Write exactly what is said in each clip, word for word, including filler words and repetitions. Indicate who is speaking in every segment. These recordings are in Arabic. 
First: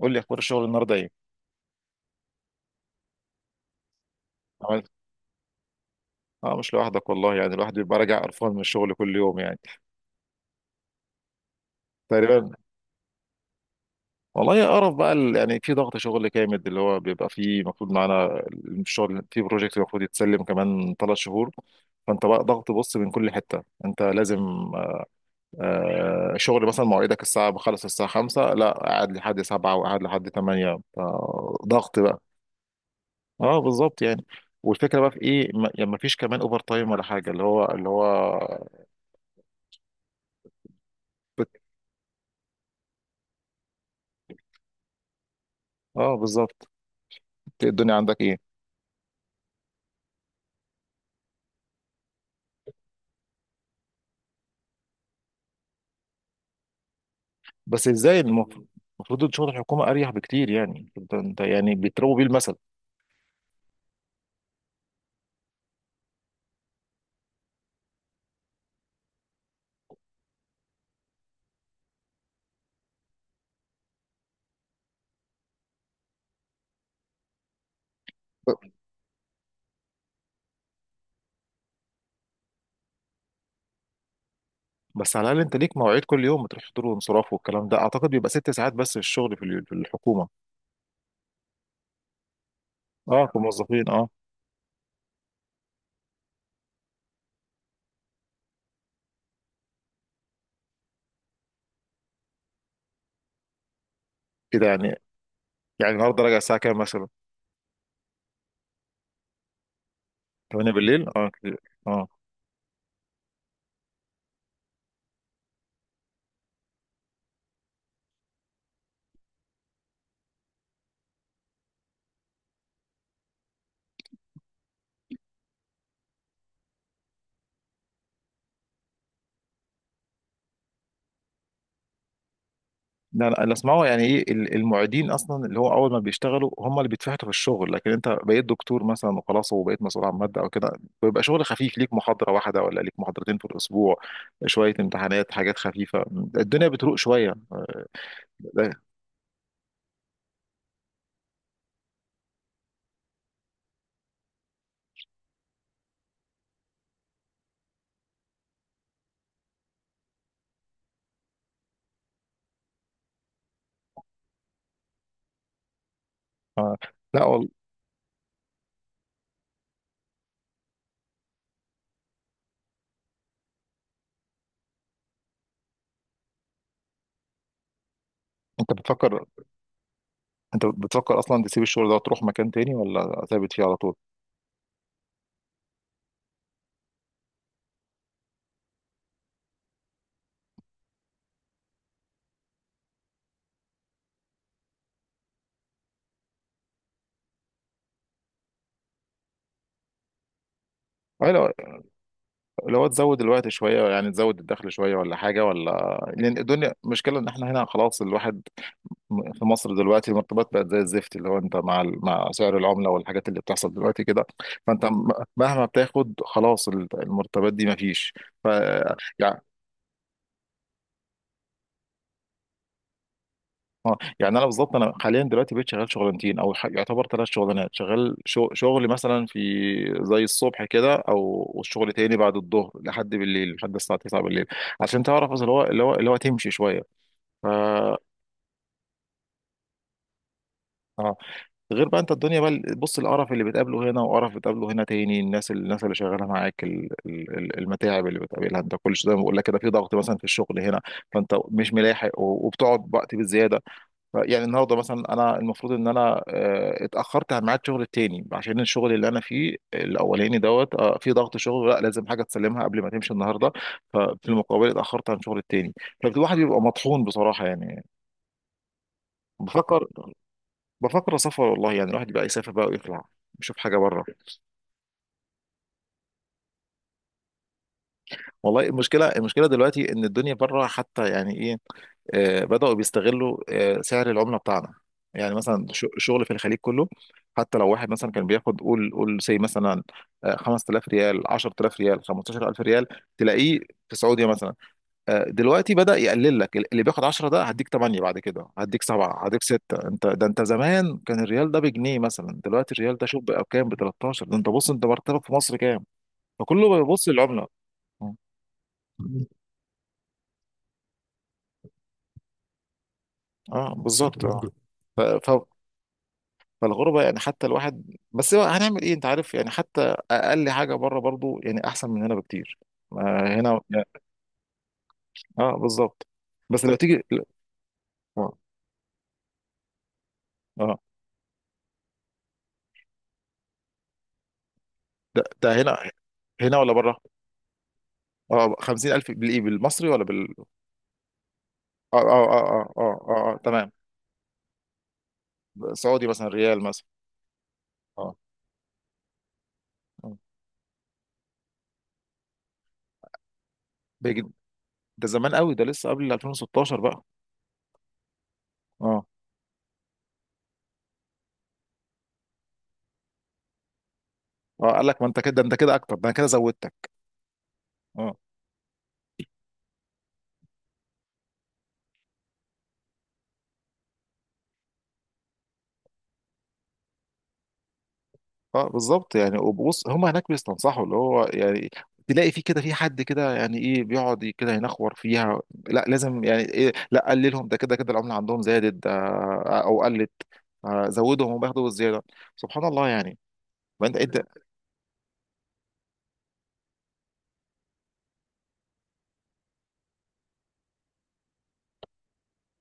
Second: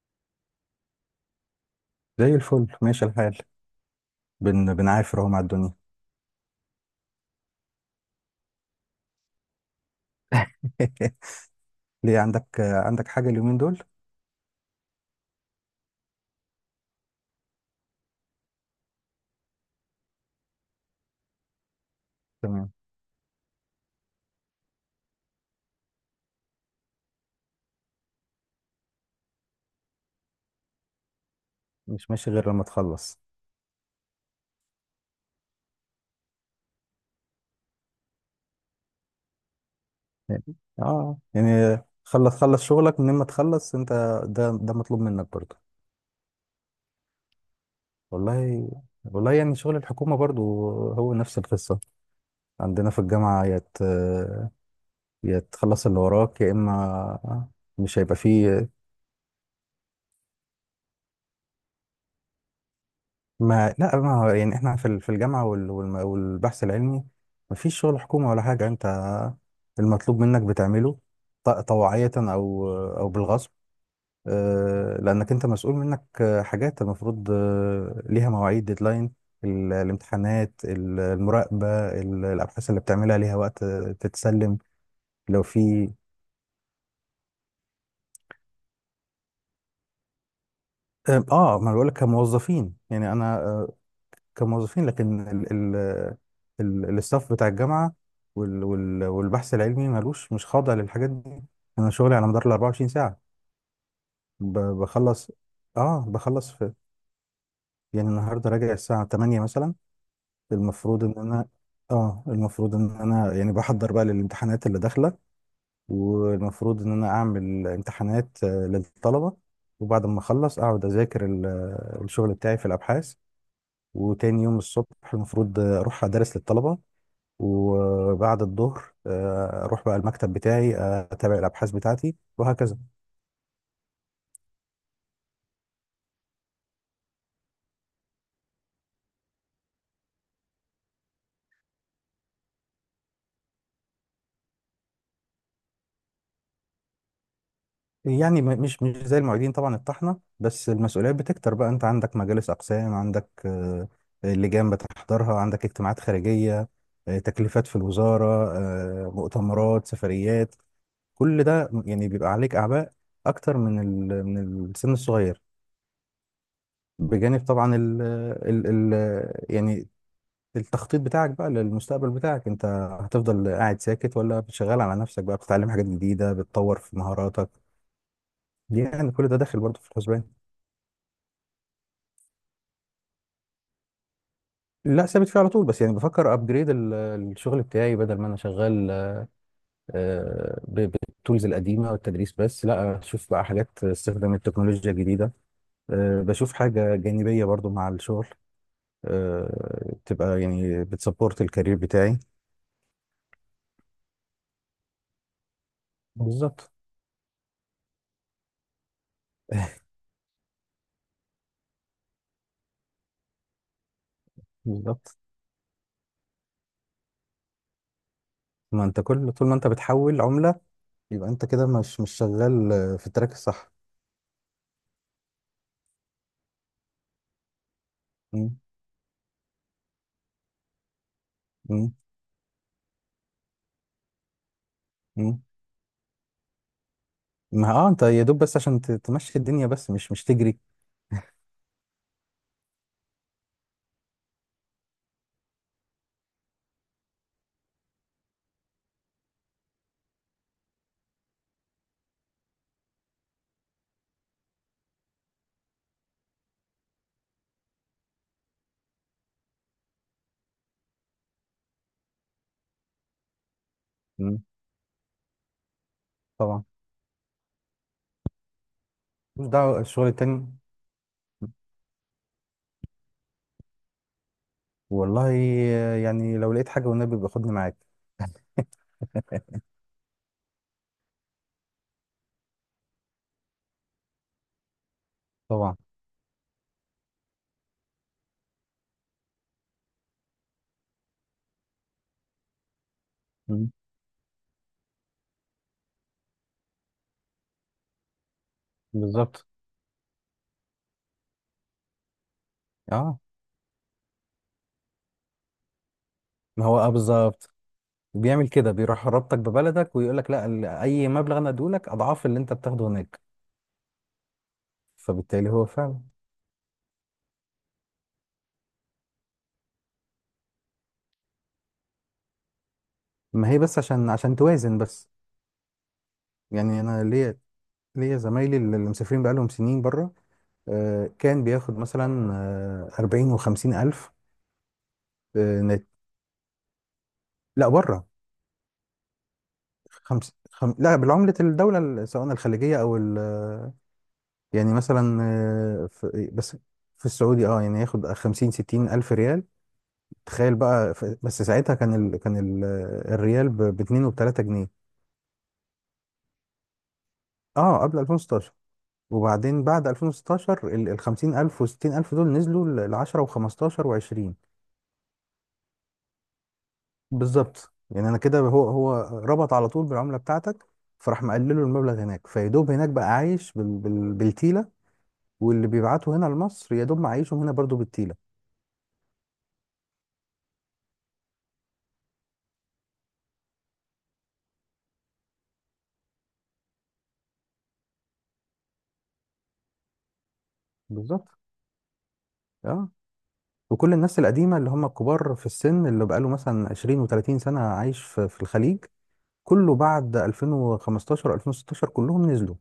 Speaker 1: قول لي اخبار الشغل النهارده ايه؟
Speaker 2: زي الفل، ماشي الحال. بن
Speaker 1: عملت؟
Speaker 2: بنعافر اهو مع الدنيا.
Speaker 1: اه، مش لوحدك والله، يعني الواحد بيبقى راجع قرفان من الشغل كل يوم يعني.
Speaker 2: ليه، عندك
Speaker 1: تقريبا.
Speaker 2: عندك حاجة اليومين دول؟
Speaker 1: والله يا قرف بقى، ال- يعني في ضغط شغل جامد، اللي هو بيبقى فيه المفروض معانا الشغل في بروجكت المفروض يتسلم كمان ثلاث شهور. فانت بقى ضغط،
Speaker 2: تمام،
Speaker 1: بص، من كل حته انت لازم آه شغل، مثلا مواعيدك الساعه، بخلص الساعه خمسة لا قاعد لحد سبعة، وقاعد لحد تمنية. ضغط
Speaker 2: مش
Speaker 1: بقى.
Speaker 2: ماشي غير لما تخلص.
Speaker 1: اه بالظبط يعني. والفكره بقى في ايه، ما يعني مفيش كمان اوفر تايم ولا حاجه، اللي هو اللي هو
Speaker 2: يعني- اه يعني، خلص خلص شغلك من ما تخلص انت. ده ده مطلوب منك برضه.
Speaker 1: اه بالظبط. الدنيا عندك ايه؟
Speaker 2: والله، والله يعني شغل الحكومة برضه هو نفس القصة. عندنا في الجامعة، يا ت- يا تخلص اللي وراك يا اما
Speaker 1: بس
Speaker 2: مش هيبقى
Speaker 1: ازاي؟ المفروض،
Speaker 2: فيه.
Speaker 1: المفروض شغل الحكومه اريح بكتير يعني، انت انت يعني بيضربوا بيه المثل.
Speaker 2: ما لا، ما هو يعني احنا في ال- في الجامعه وال- والم- والبحث العلمي ما فيش شغل حكومه ولا حاجه. انت المطلوب منك بتعمله، ط- طوعيه او او بالغصب، آه، لانك انت مسؤول منك. آه، حاجات المفروض، آه، ليها مواعيد ديدلاين: ال- الامتحانات، ال- المراقبه، ال- الابحاث اللي بتعملها ليها وقت آه، تتسلم.
Speaker 1: بس على الاقل
Speaker 2: لو
Speaker 1: انت ليك
Speaker 2: في.
Speaker 1: مواعيد، كل يوم بتروح حضور وانصراف والكلام ده، اعتقد بيبقى ست ساعات بس الشغل في اليو- في الحكومه.
Speaker 2: اه، آه، ما أنا بقول لك كموظفين، يعني
Speaker 1: اه
Speaker 2: انا، آه،
Speaker 1: كموظفين اه.
Speaker 2: كموظفين، لكن ال ال ال الاستاف بتاع الجامعة وال وال والبحث العلمي مالوش، مش خاضع للحاجات دي. أنا شغلي على مدار ال أربعة وعشرين ساعة. ب-
Speaker 1: كده يعني.
Speaker 2: بخلص،
Speaker 1: يعني
Speaker 2: آه
Speaker 1: النهارده راجع
Speaker 2: بخلص
Speaker 1: الساعه
Speaker 2: في.
Speaker 1: كام مثلا؟
Speaker 2: يعني النهاردة راجع الساعة الثامنة مثلا.
Speaker 1: تمنية
Speaker 2: المفروض
Speaker 1: بالليل،
Speaker 2: إن
Speaker 1: اه
Speaker 2: أنا،
Speaker 1: كده. اه.
Speaker 2: آه المفروض إن أنا يعني بحضر بقى للامتحانات اللي داخلة، والمفروض إن أنا أعمل امتحانات آه، للطلبة، وبعد ما أخلص أقعد أذاكر ال- الشغل بتاعي في الأبحاث، وتاني يوم الصبح المفروض أروح أدرس للطلبة، وبعد الظهر آه، اروح بقى المكتب بتاعي آه، اتابع الابحاث بتاعتي وهكذا.
Speaker 1: لا لا، اللي اسمعه يعني ايه ال- المعيدين اصلا، اللي هو اول ما بيشتغلوا هم اللي بيتفحتوا في الشغل، لكن انت بقيت دكتور مثلا وخلاص، وبقيت مسؤول عن ماده او كده، بيبقى شغل خفيف، ليك محاضره واحده ولا ليك محاضرتين في الاسبوع، شويه امتحانات، حاجات خفيفه، الدنيا بتروق شويه.
Speaker 2: يعني، م-
Speaker 1: لا.
Speaker 2: مش مش زي المعيدين طبعا الطحنه، بس المسؤوليات بتكتر بقى. انت عندك مجالس اقسام، عندك آه، لجان بتحضرها، عندك اجتماعات خارجيه، آه، تكليفات في الوزاره، آه، مؤتمرات، سفريات. كل ده يعني بيبقى عليك اعباء اكتر من ال- من السن الصغير.
Speaker 1: آه. لا
Speaker 2: بجانب
Speaker 1: والله.
Speaker 2: طبعا ال ال ال يعني التخطيط بتاعك بقى للمستقبل بتاعك انت. هتفضل قاعد ساكت، ولا بتشغل على نفسك بقى، بتتعلم حاجات جديدة، بتطور في مهاراتك؟
Speaker 1: انت
Speaker 2: يعني
Speaker 1: بتفكر،
Speaker 2: كل ده داخل برضه في الحسبان.
Speaker 1: انت بتفكر اصلا تسيب الشغل ده وتروح مكان تاني، ولا ثابت فيه على طول؟
Speaker 2: لا، ثابت فيه على طول، بس يعني بفكر ابجريد الشغل بتاعي، بدل ما انا شغال آه، ب- بالتولز القديمه والتدريس بس، لا اشوف بقى حاجات استخدام التكنولوجيا الجديده، آه، بشوف حاجه جانبيه برضو مع الشغل، آه، تبقى يعني
Speaker 1: أي
Speaker 2: بتسبورت
Speaker 1: لو
Speaker 2: الكارير بتاعي.
Speaker 1: لو تزود الوقت شويه، يعني تزود الدخل شويه ولا حاجه؟ ولا، لان الدنيا
Speaker 2: بالظبط،
Speaker 1: مشكله، ان احنا هنا خلاص، الواحد في مصر دلوقتي المرتبات بقت زي الزفت، اللي هو انت مع ال- مع سعر العمله والحاجات اللي بتحصل دلوقتي كده، فانت م-
Speaker 2: بالظبط.
Speaker 1: مهما بتاخد خلاص ال- المرتبات دي مفيش. ف
Speaker 2: ما انت كل
Speaker 1: يعني،
Speaker 2: طول ما انت بتحول عمله، يبقى انت كده مش مش شغال في التراك الصح.
Speaker 1: اه يعني انا بالظبط، انا حاليا دلوقتي بقيت شغال شغلانتين، او ح- يعتبر ثلاث شغلانات، شغال شغ-
Speaker 2: مم.
Speaker 1: شغل مثلا في زي الصبح كده، او والشغل
Speaker 2: مم.
Speaker 1: تاني بعد الظهر لحد بالليل، لحد الساعه تسعة بالليل، عشان تعرف
Speaker 2: مم.
Speaker 1: اللي هو اللي هو اللي هو تمشي شويه. ف
Speaker 2: ما اه، انت يا دوب بس عشان ت- تمشي الدنيا، بس مش مش تجري.
Speaker 1: اه. غير بقى انت الدنيا بقى، بص، القرف اللي بتقابله هنا وقرف بتقابله هنا تاني، الناس الناس اللي شغاله معاك، ال- ال- ال- المتاعب اللي بتقابلها انت كل شويه، زي ما بقول لك كده، في ضغط مثلا في الشغل هنا، فانت مش ملاحق و- وبتقعد وقت بالزياده. ف- يعني النهارده مثلا انا المفروض ان انا آه، اتاخرت عن ميعاد شغل التاني، عشان الشغل اللي انا فيه الاولاني دوت آه، في ضغط شغل، لا لازم حاجه تسلمها قبل ما تمشي النهارده، ففي
Speaker 2: مم.
Speaker 1: المقابل اتاخرت عن شغل التاني. فالواحد بيبقى
Speaker 2: طبعا،
Speaker 1: مطحون بصراحه يعني.
Speaker 2: مش دعوه
Speaker 1: بفكر،
Speaker 2: الشغل التاني.
Speaker 1: بفكر اسافر والله، يعني الواحد يبقى يسافر بقى ويطلع يشوف حاجه بره.
Speaker 2: والله، يعني لو لقيت حاجه والنبي باخدني معاك.
Speaker 1: والله المشكله، المشكله دلوقتي ان الدنيا بره حتى، يعني ايه، آه بداوا بيستغلوا آه سعر العمله بتاعنا، يعني مثلا
Speaker 2: طبعا.
Speaker 1: ش- شغل في الخليج كله، حتى لو واحد مثلا كان بياخد، قول قول سي مثلا آه خمس تلاف ريال، عشر تلاف ريال، خمسة عشر الف ريال، تلاقيه
Speaker 2: مم.
Speaker 1: في السعوديه مثلا، آه، دلوقتي بدأ يقلل لك، اللي بياخد عشرة ده هديك تمنية، بعد كده هديك سبعة، هديك
Speaker 2: بالظبط،
Speaker 1: ستة، انت ده، انت زمان كان الريال ده بجنيه مثلا، دلوقتي الريال ده
Speaker 2: اه.
Speaker 1: شوف بقى بكام، ب تلتاشر، ده انت بص، انت مرتبك في مصر كام؟
Speaker 2: ما
Speaker 1: فكله
Speaker 2: هو اه،
Speaker 1: بيبص للعملة.
Speaker 2: بالظبط.
Speaker 1: اه
Speaker 2: بيعمل كده، بيروح رابطك ببلدك ويقول لك لا، ال- اي مبلغ انا اديه لك اضعاف اللي انت بتاخده هناك.
Speaker 1: آه، بالظبط اه. ف... ف...
Speaker 2: فبالتالي هو فعلا.
Speaker 1: فالغربة، يعني حتى الواحد، بس هو هنعمل ايه، انت عارف يعني، حتى اقل حاجة بره برضو يعني احسن من هنا بكتير، آه،
Speaker 2: ما هي
Speaker 1: هنا
Speaker 2: بس
Speaker 1: يعني.
Speaker 2: عشان عشان توازن بس.
Speaker 1: اه بالظبط. بس لو
Speaker 2: يعني
Speaker 1: تيجي.
Speaker 2: انا ليا، ليا
Speaker 1: اه
Speaker 2: زمايلي اللي مسافرين بقالهم سنين بره،
Speaker 1: آه.
Speaker 2: آه، كان بياخد مثلا آه، أربعين و50 ألف.
Speaker 1: ده, ده
Speaker 2: آه، نت.
Speaker 1: هنا. هنا ولا بره؟
Speaker 2: لا، بره.
Speaker 1: اه خمسين الف بالايه، بالمصري ولا
Speaker 2: خمس
Speaker 1: بال؟
Speaker 2: خم... لا، بالعملة الدولة
Speaker 1: اه
Speaker 2: ال-
Speaker 1: اه
Speaker 2: سواء
Speaker 1: اه اه
Speaker 2: الخليجية
Speaker 1: اه،
Speaker 2: أو
Speaker 1: آه،
Speaker 2: ال.
Speaker 1: آه، آه، تمام.
Speaker 2: يعني مثلا، آه،
Speaker 1: سعودي مثلا،
Speaker 2: في... بس
Speaker 1: ريال مثلا.
Speaker 2: في السعودي، اه يعني ياخد
Speaker 1: اه
Speaker 2: خمسين ستين ألف ريال.
Speaker 1: آه.
Speaker 2: تخيل بقى. ف... بس ساعتها كان ال... كان ال... الريال ب... ب اتنين
Speaker 1: بيجي-
Speaker 2: و3 جنيه.
Speaker 1: ده زمان قوي، ده لسه قبل الفين وستاشر بقى.
Speaker 2: اه، قبل ألفين وستاشر.
Speaker 1: اه.
Speaker 2: وبعدين بعد ألفين وستاشر ال ال خمسين ألف و ستين ألف دول نزلوا ل عشرة و15 و20.
Speaker 1: اه قال لك ما انت كده، ده انت كده اكتر، ده انا كده زودتك.
Speaker 2: بالظبط. يعني
Speaker 1: اه.
Speaker 2: انا كده، هو هو ربط على طول بالعمله بتاعتك، فراح مقلله المبلغ هناك، فيدوب هناك بقى عايش بال... بال... بالتيله، واللي بيبعته هنا لمصر يدوب معيشهم هنا برضو بالتيله.
Speaker 1: اه بالظبط يعني. وبص، هم هناك بيستنصحوا اللي هو يعني، تلاقي في كده، في حد كده يعني ايه بيقعد كده ينخور فيها، لا لازم يعني ايه، لا قللهم، ده كده كده العمله عندهم زادت، ده او قلت آه
Speaker 2: بالظبط،
Speaker 1: زودهم وبياخدوا الزياده. سبحان الله
Speaker 2: اه.
Speaker 1: يعني. ما
Speaker 2: وكل
Speaker 1: انت، انت
Speaker 2: الناس القديمه اللي هم الكبار في السن، اللي بقاله مثلا عشرين و30 سنه عايش في... في الخليج، كله بعد ألفين وخمستاشر ألفين وستاشر كلهم نزلوا.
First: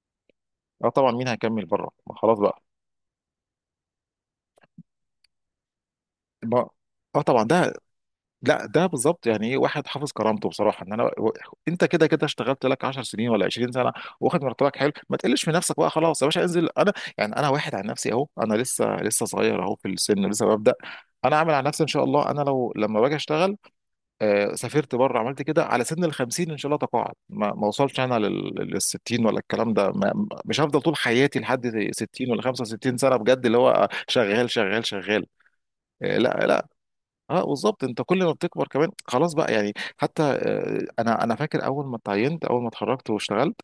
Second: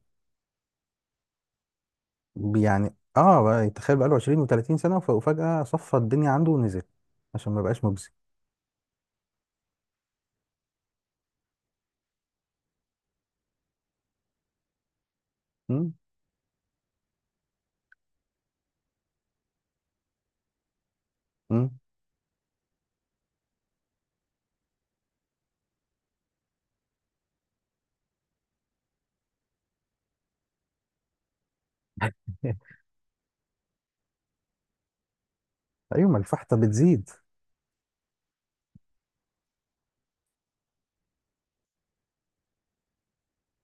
Speaker 1: اه طبعا، مين هيكمل بره؟ ما خلاص بقى.
Speaker 2: يعني اه، بقى تخيل بقاله عشرين و30 سنه، وف- وفجاه صفى الدنيا عنده
Speaker 1: ما
Speaker 2: ونزل،
Speaker 1: اه طبعا
Speaker 2: عشان ما
Speaker 1: ده،
Speaker 2: بقاش مجزي.
Speaker 1: لا ده بالظبط، يعني ايه واحد حافظ كرامته بصراحه، ان انا و... انت كده كده اشتغلت لك عشر سنين ولا عشرين سنه، واخد مرتبك حلو، ما تقلش في نفسك بقى،
Speaker 2: مم.
Speaker 1: خلاص يا باشا انزل. انا يعني انا واحد عن نفسي، اهو انا لسه لسه صغير اهو في السن، لسه ببدا، انا عامل على
Speaker 2: مم.
Speaker 1: نفسي ان شاء الله، انا لو لما باجي اشتغل آه، سافرت بره، عملت كده على سن ال خمسين، ان شاء الله تقاعد، ما, ما وصلش انا لل لل ستين، ولا الكلام ده، ما مش هفضل طول حياتي لحد ستين ولا خمسة وستين سنه بجد، اللي هو شغال شغال شغال.
Speaker 2: ايوه،
Speaker 1: آه،
Speaker 2: ما
Speaker 1: لا
Speaker 2: الفحطه
Speaker 1: لا.
Speaker 2: بتزيد.
Speaker 1: اه بالظبط، انت كل ما بتكبر كمان خلاص بقى يعني. حتى آه، انا انا فاكر، اول ما اتعينت اول ما اتخرجت واشتغلت،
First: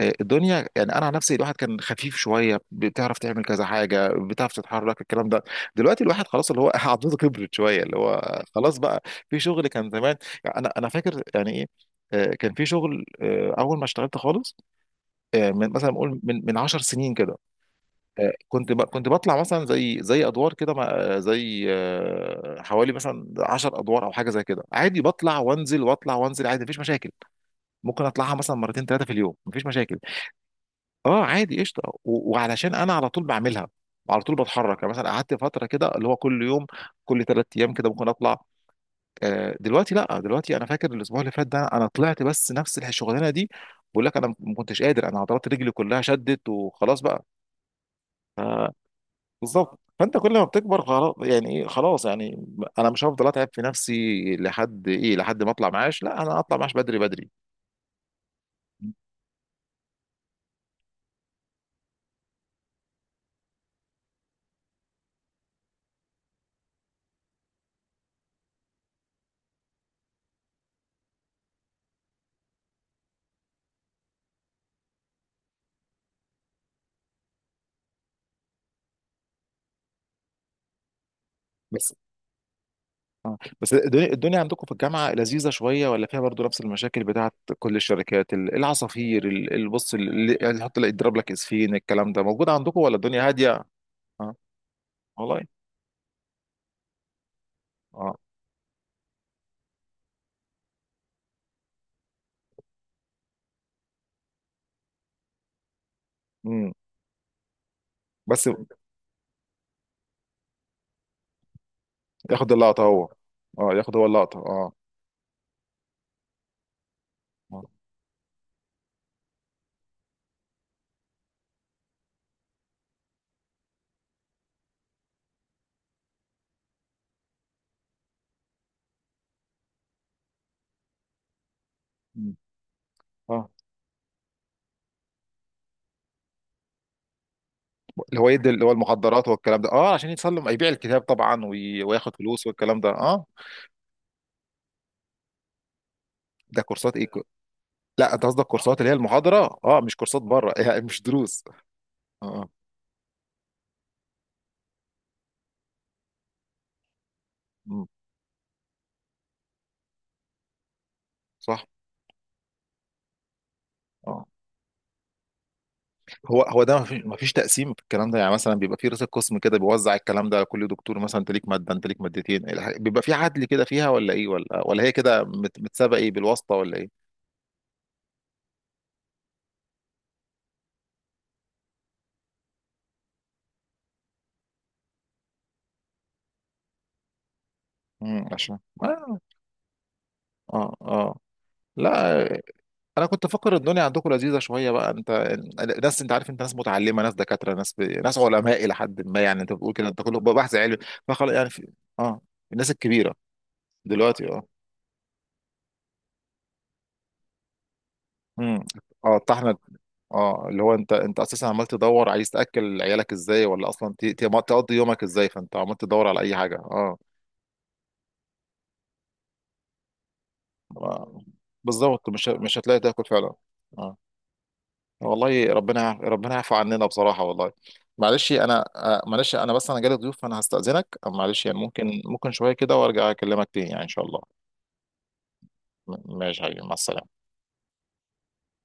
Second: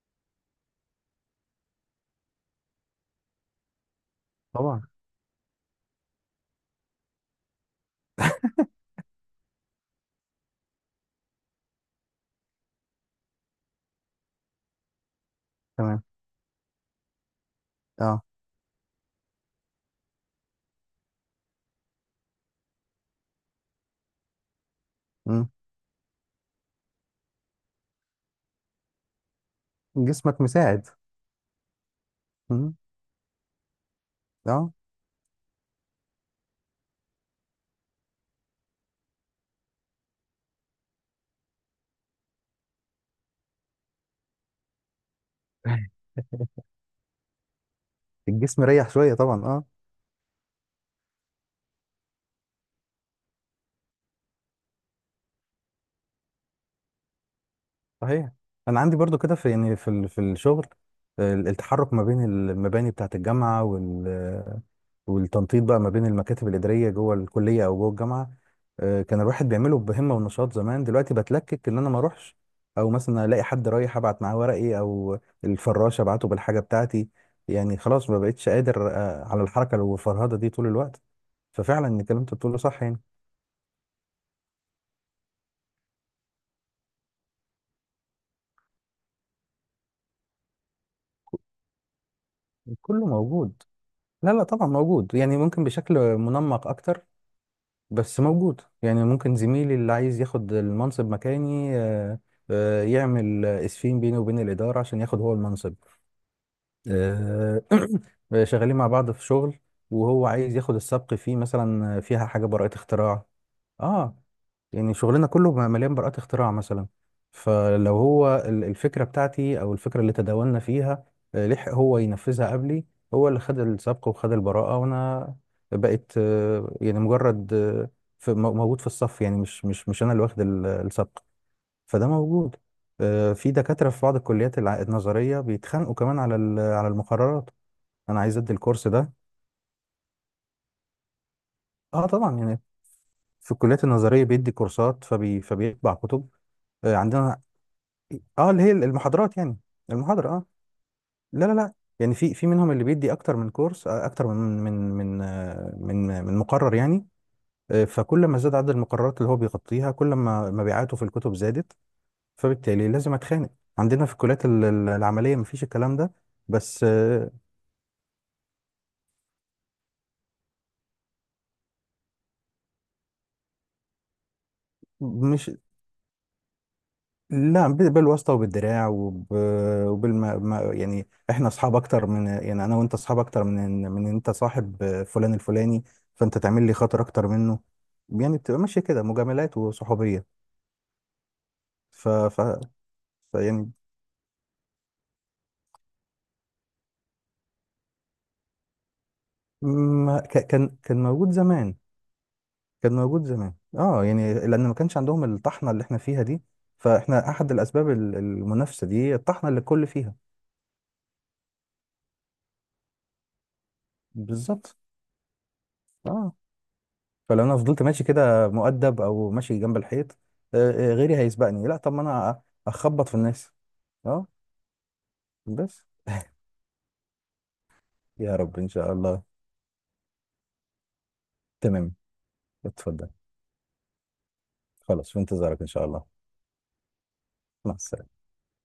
Speaker 1: آه، الدنيا، يعني انا عن نفسي، الواحد كان خفيف شويه، بتعرف تعمل كذا حاجه، بتعرف
Speaker 2: طبعا.
Speaker 1: تتحرك، الكلام ده، دلوقتي الواحد خلاص، اللي هو عضلته كبرت شويه، اللي هو خلاص بقى في شغل كان زمان. يعني انا انا فاكر يعني ايه، آه، كان في شغل، آه، اول ما اشتغلت خالص، آه، من مثلا
Speaker 2: تمام،
Speaker 1: اقول، من من عشر سنين كده،
Speaker 2: اه.
Speaker 1: آه، كنت ب- كنت بطلع مثلا، زي زي ادوار كده، مع- آه، زي آه، حوالي مثلا عشر ادوار او حاجه زي كده، عادي، بطلع
Speaker 2: مم.
Speaker 1: وانزل واطلع وانزل عادي، مفيش مشاكل، ممكن اطلعها مثلا مرتين ثلاثه في اليوم، مفيش مشاكل.
Speaker 2: جسمك مساعد.
Speaker 1: اه عادي قشطه، و- وعلشان
Speaker 2: مم.
Speaker 1: انا على طول بعملها، على طول
Speaker 2: اه،
Speaker 1: بتحرك، يعني مثلا قعدت فتره كده، اللي هو كل يوم، كل ثلاث ايام كده ممكن اطلع. آه، دلوقتي لا دلوقتي انا فاكر الاسبوع اللي فات ده، انا طلعت بس نفس الشغلانه دي، بقول لك انا ما كنتش قادر، انا عضلات رجلي كلها شدت وخلاص بقى.
Speaker 2: الجسم ريح شويه طبعا، اه.
Speaker 1: بالظبط، فانت كل ما بتكبر خلاص يعني ايه، خلاص يعني انا مش هفضل اتعب في نفسي لحد ايه، لحد ما اطلع معاش، لا انا اطلع معاش بدري بدري.
Speaker 2: صحيح. انا عندي برضو كده في، يعني في ال- في الشغل آه، التحرك ما بين المباني بتاعه الجامعه، وال والتنطيط بقى ما بين المكاتب الاداريه جوه الكليه او جوه الجامعه. آه، كان الواحد بيعمله بهمه ونشاط زمان، دلوقتي بتلكك ان انا ما اروحش، او مثلا الاقي حد رايح ابعت معاه ورقي، او الفراشه ابعته بالحاجه بتاعتي. يعني خلاص ما بقتش قادر آه، على الحركه والفرهده دي طول الوقت. ففعلا
Speaker 1: بس
Speaker 2: الكلام اللي انت بتقوله صح، يعني.
Speaker 1: اه، بس الدنيا الدنيا عندكم في الجامعة لذيذة شوية، ولا فيها برضو نفس المشاكل بتاعت كل الشركات، ال- العصافير ال- البص اللي يعني يحط لك يضرب لك اسفين، الكلام ده موجود عندكم ولا
Speaker 2: كله
Speaker 1: الدنيا
Speaker 2: موجود.
Speaker 1: هادية؟
Speaker 2: لا
Speaker 1: اه.
Speaker 2: لا، طبعا موجود، يعني
Speaker 1: والله.
Speaker 2: ممكن بشكل منمق اكتر،
Speaker 1: اه.
Speaker 2: بس موجود. يعني ممكن زميلي اللي عايز ياخد المنصب مكاني آه، آه، يعمل اسفين بيني وبين الاداره عشان ياخد هو المنصب.
Speaker 1: امم.
Speaker 2: آه،
Speaker 1: بس
Speaker 2: شغالين مع بعض في شغل وهو عايز ياخد السبق فيه، مثلا فيها حاجه
Speaker 1: ياخد
Speaker 2: براءه
Speaker 1: اللقطة هو؟
Speaker 2: اختراع.
Speaker 1: اه ياخد هو
Speaker 2: اه،
Speaker 1: اللقطة اه.
Speaker 2: يعني شغلنا كله مليان براءات اختراع مثلا.
Speaker 1: اه
Speaker 2: فلو هو ال- الفكرة بتاعتي، أو الفكرة اللي تداولنا فيها، آه، لحق هو ينفذها قبلي، هو اللي خد السبق وخد البراءة، وأنا بقيت آه، يعني مجرد آه، في- مو- موجود في الصف، يعني مش مش مش أنا اللي واخد ال- السبق. فده
Speaker 1: مم.
Speaker 2: موجود. آه،
Speaker 1: اه
Speaker 2: في دكاترة في بعض الكليات الع- النظرية بيتخانقوا كمان على ال- على المقررات.
Speaker 1: اللي
Speaker 2: أنا
Speaker 1: هو
Speaker 2: عايز
Speaker 1: يدي
Speaker 2: أدي
Speaker 1: اللي هو
Speaker 2: الكورس ده.
Speaker 1: المخدرات والكلام ده، اه عشان يتسلم يبيع الكتاب طبعا وي-
Speaker 2: أه
Speaker 1: وياخد
Speaker 2: طبعا،
Speaker 1: فلوس
Speaker 2: يعني
Speaker 1: والكلام ده اه.
Speaker 2: في الكليات النظرية بيدي كورسات فبي فبيطبع كتب.
Speaker 1: ده كورسات
Speaker 2: آه،
Speaker 1: ايه؟
Speaker 2: عندنا.
Speaker 1: لا انت قصدك
Speaker 2: اه، اللي هي
Speaker 1: كورسات اللي هي
Speaker 2: المحاضرات يعني،
Speaker 1: المحاضرة، اه، مش كورسات
Speaker 2: المحاضرة، اه.
Speaker 1: بره يعني مش دروس.
Speaker 2: لا لا لا. يعني
Speaker 1: اه
Speaker 2: في في
Speaker 1: آه،
Speaker 2: منهم اللي بيدي اكتر من كورس آه، اكتر من، من من آه، من من مقرر يعني. آه،
Speaker 1: مم.
Speaker 2: فكل ما زاد عدد المقررات اللي هو بيغطيها، كل ما مبيعاته في الكتب
Speaker 1: صح.
Speaker 2: زادت، فبالتالي لازم اتخانق. عندنا في
Speaker 1: اه
Speaker 2: الكليات ال- ال- العملية مفيش الكلام ده.
Speaker 1: هو هو ده
Speaker 2: بس
Speaker 1: ما فيش ما
Speaker 2: آه،
Speaker 1: فيش تقسيم في الكلام ده، يعني مثلا بيبقى في رئيس القسم كده، بيوزع الكلام ده على كل دكتور، مثلا انت ليك ماده، انت ليك مادتين، الح- بيبقى في عدل كده فيها ولا ايه، ولا ولا هي كده
Speaker 2: مش
Speaker 1: مت- متسابقه، ايه، بالواسطه ولا ايه؟
Speaker 2: لا، ب- بالواسطة، وبالدراع، وب... وبالما ما- يعني احنا اصحاب اكتر من، يعني انا وانت اصحاب اكتر من. إن- من إن انت صاحب فلان الفلاني، فانت تعمل لي خاطر اكتر منه.
Speaker 1: امم
Speaker 2: يعني
Speaker 1: عشان
Speaker 2: بتبقى ماشية كده
Speaker 1: اه.
Speaker 2: مجاملات وصحوبية.
Speaker 1: اه اه
Speaker 2: ف...
Speaker 1: لا.
Speaker 2: ف...
Speaker 1: انا كنت
Speaker 2: ف
Speaker 1: فاكر
Speaker 2: يعني
Speaker 1: الدنيا عندكم لذيذه شويه بقى انت، ناس انت عارف، انت ناس متعلمه، ناس دكاتره، ناس ب... ناس علماء الى حد ما يعني، انت بتقول كده انت كله
Speaker 2: ما... ك...
Speaker 1: بحث علمي،
Speaker 2: كان كان موجود
Speaker 1: فخلاص يعني في...
Speaker 2: زمان.
Speaker 1: اه الناس
Speaker 2: كان
Speaker 1: الكبيره.
Speaker 2: موجود زمان اه،
Speaker 1: دلوقتي
Speaker 2: يعني
Speaker 1: آه.
Speaker 2: لان ما كانش عندهم الطحنة اللي احنا فيها دي. فاحنا احد الاسباب ال-
Speaker 1: امم.
Speaker 2: المنافسة دي،
Speaker 1: اه
Speaker 2: الطحنة
Speaker 1: الطحنه.
Speaker 2: اللي الكل فيها.
Speaker 1: اه اللي هو انت انت اساسا عمال تدور، عايز تاكل عيالك ازاي، ولا اصلا ت- ت- تقضي
Speaker 2: بالظبط،
Speaker 1: يومك ازاي، فانت عمال تدور على
Speaker 2: اه.
Speaker 1: اي حاجه اه.
Speaker 2: فلو انا فضلت ماشي كده مؤدب، او ماشي جنب الحيط، آه، آه، غيري
Speaker 1: آه،
Speaker 2: هيسبقني. لا، طب ما
Speaker 1: بالظبط، مش ه-
Speaker 2: انا
Speaker 1: مش هتلاقي تاكل
Speaker 2: اخبط في
Speaker 1: فعلا.
Speaker 2: الناس.
Speaker 1: اه.
Speaker 2: اه.
Speaker 1: والله ربنا
Speaker 2: بس.
Speaker 1: يعف- ربنا يعفو عننا بصراحه والله. معلش
Speaker 2: يا رب
Speaker 1: انا
Speaker 2: ان شاء
Speaker 1: آه،
Speaker 2: الله.
Speaker 1: معلش انا، بس انا جالي ضيوف فانا هستاذنك، معلش يعني،
Speaker 2: تمام،
Speaker 1: ممكن ممكن شويه كده
Speaker 2: اتفضل.
Speaker 1: وارجع اكلمك تاني يعني ان شاء الله.
Speaker 2: خلاص، في انتظارك ان شاء الله.
Speaker 1: م- ماشي يا حبيبي، مع السلامه.
Speaker 2: مع السلامه.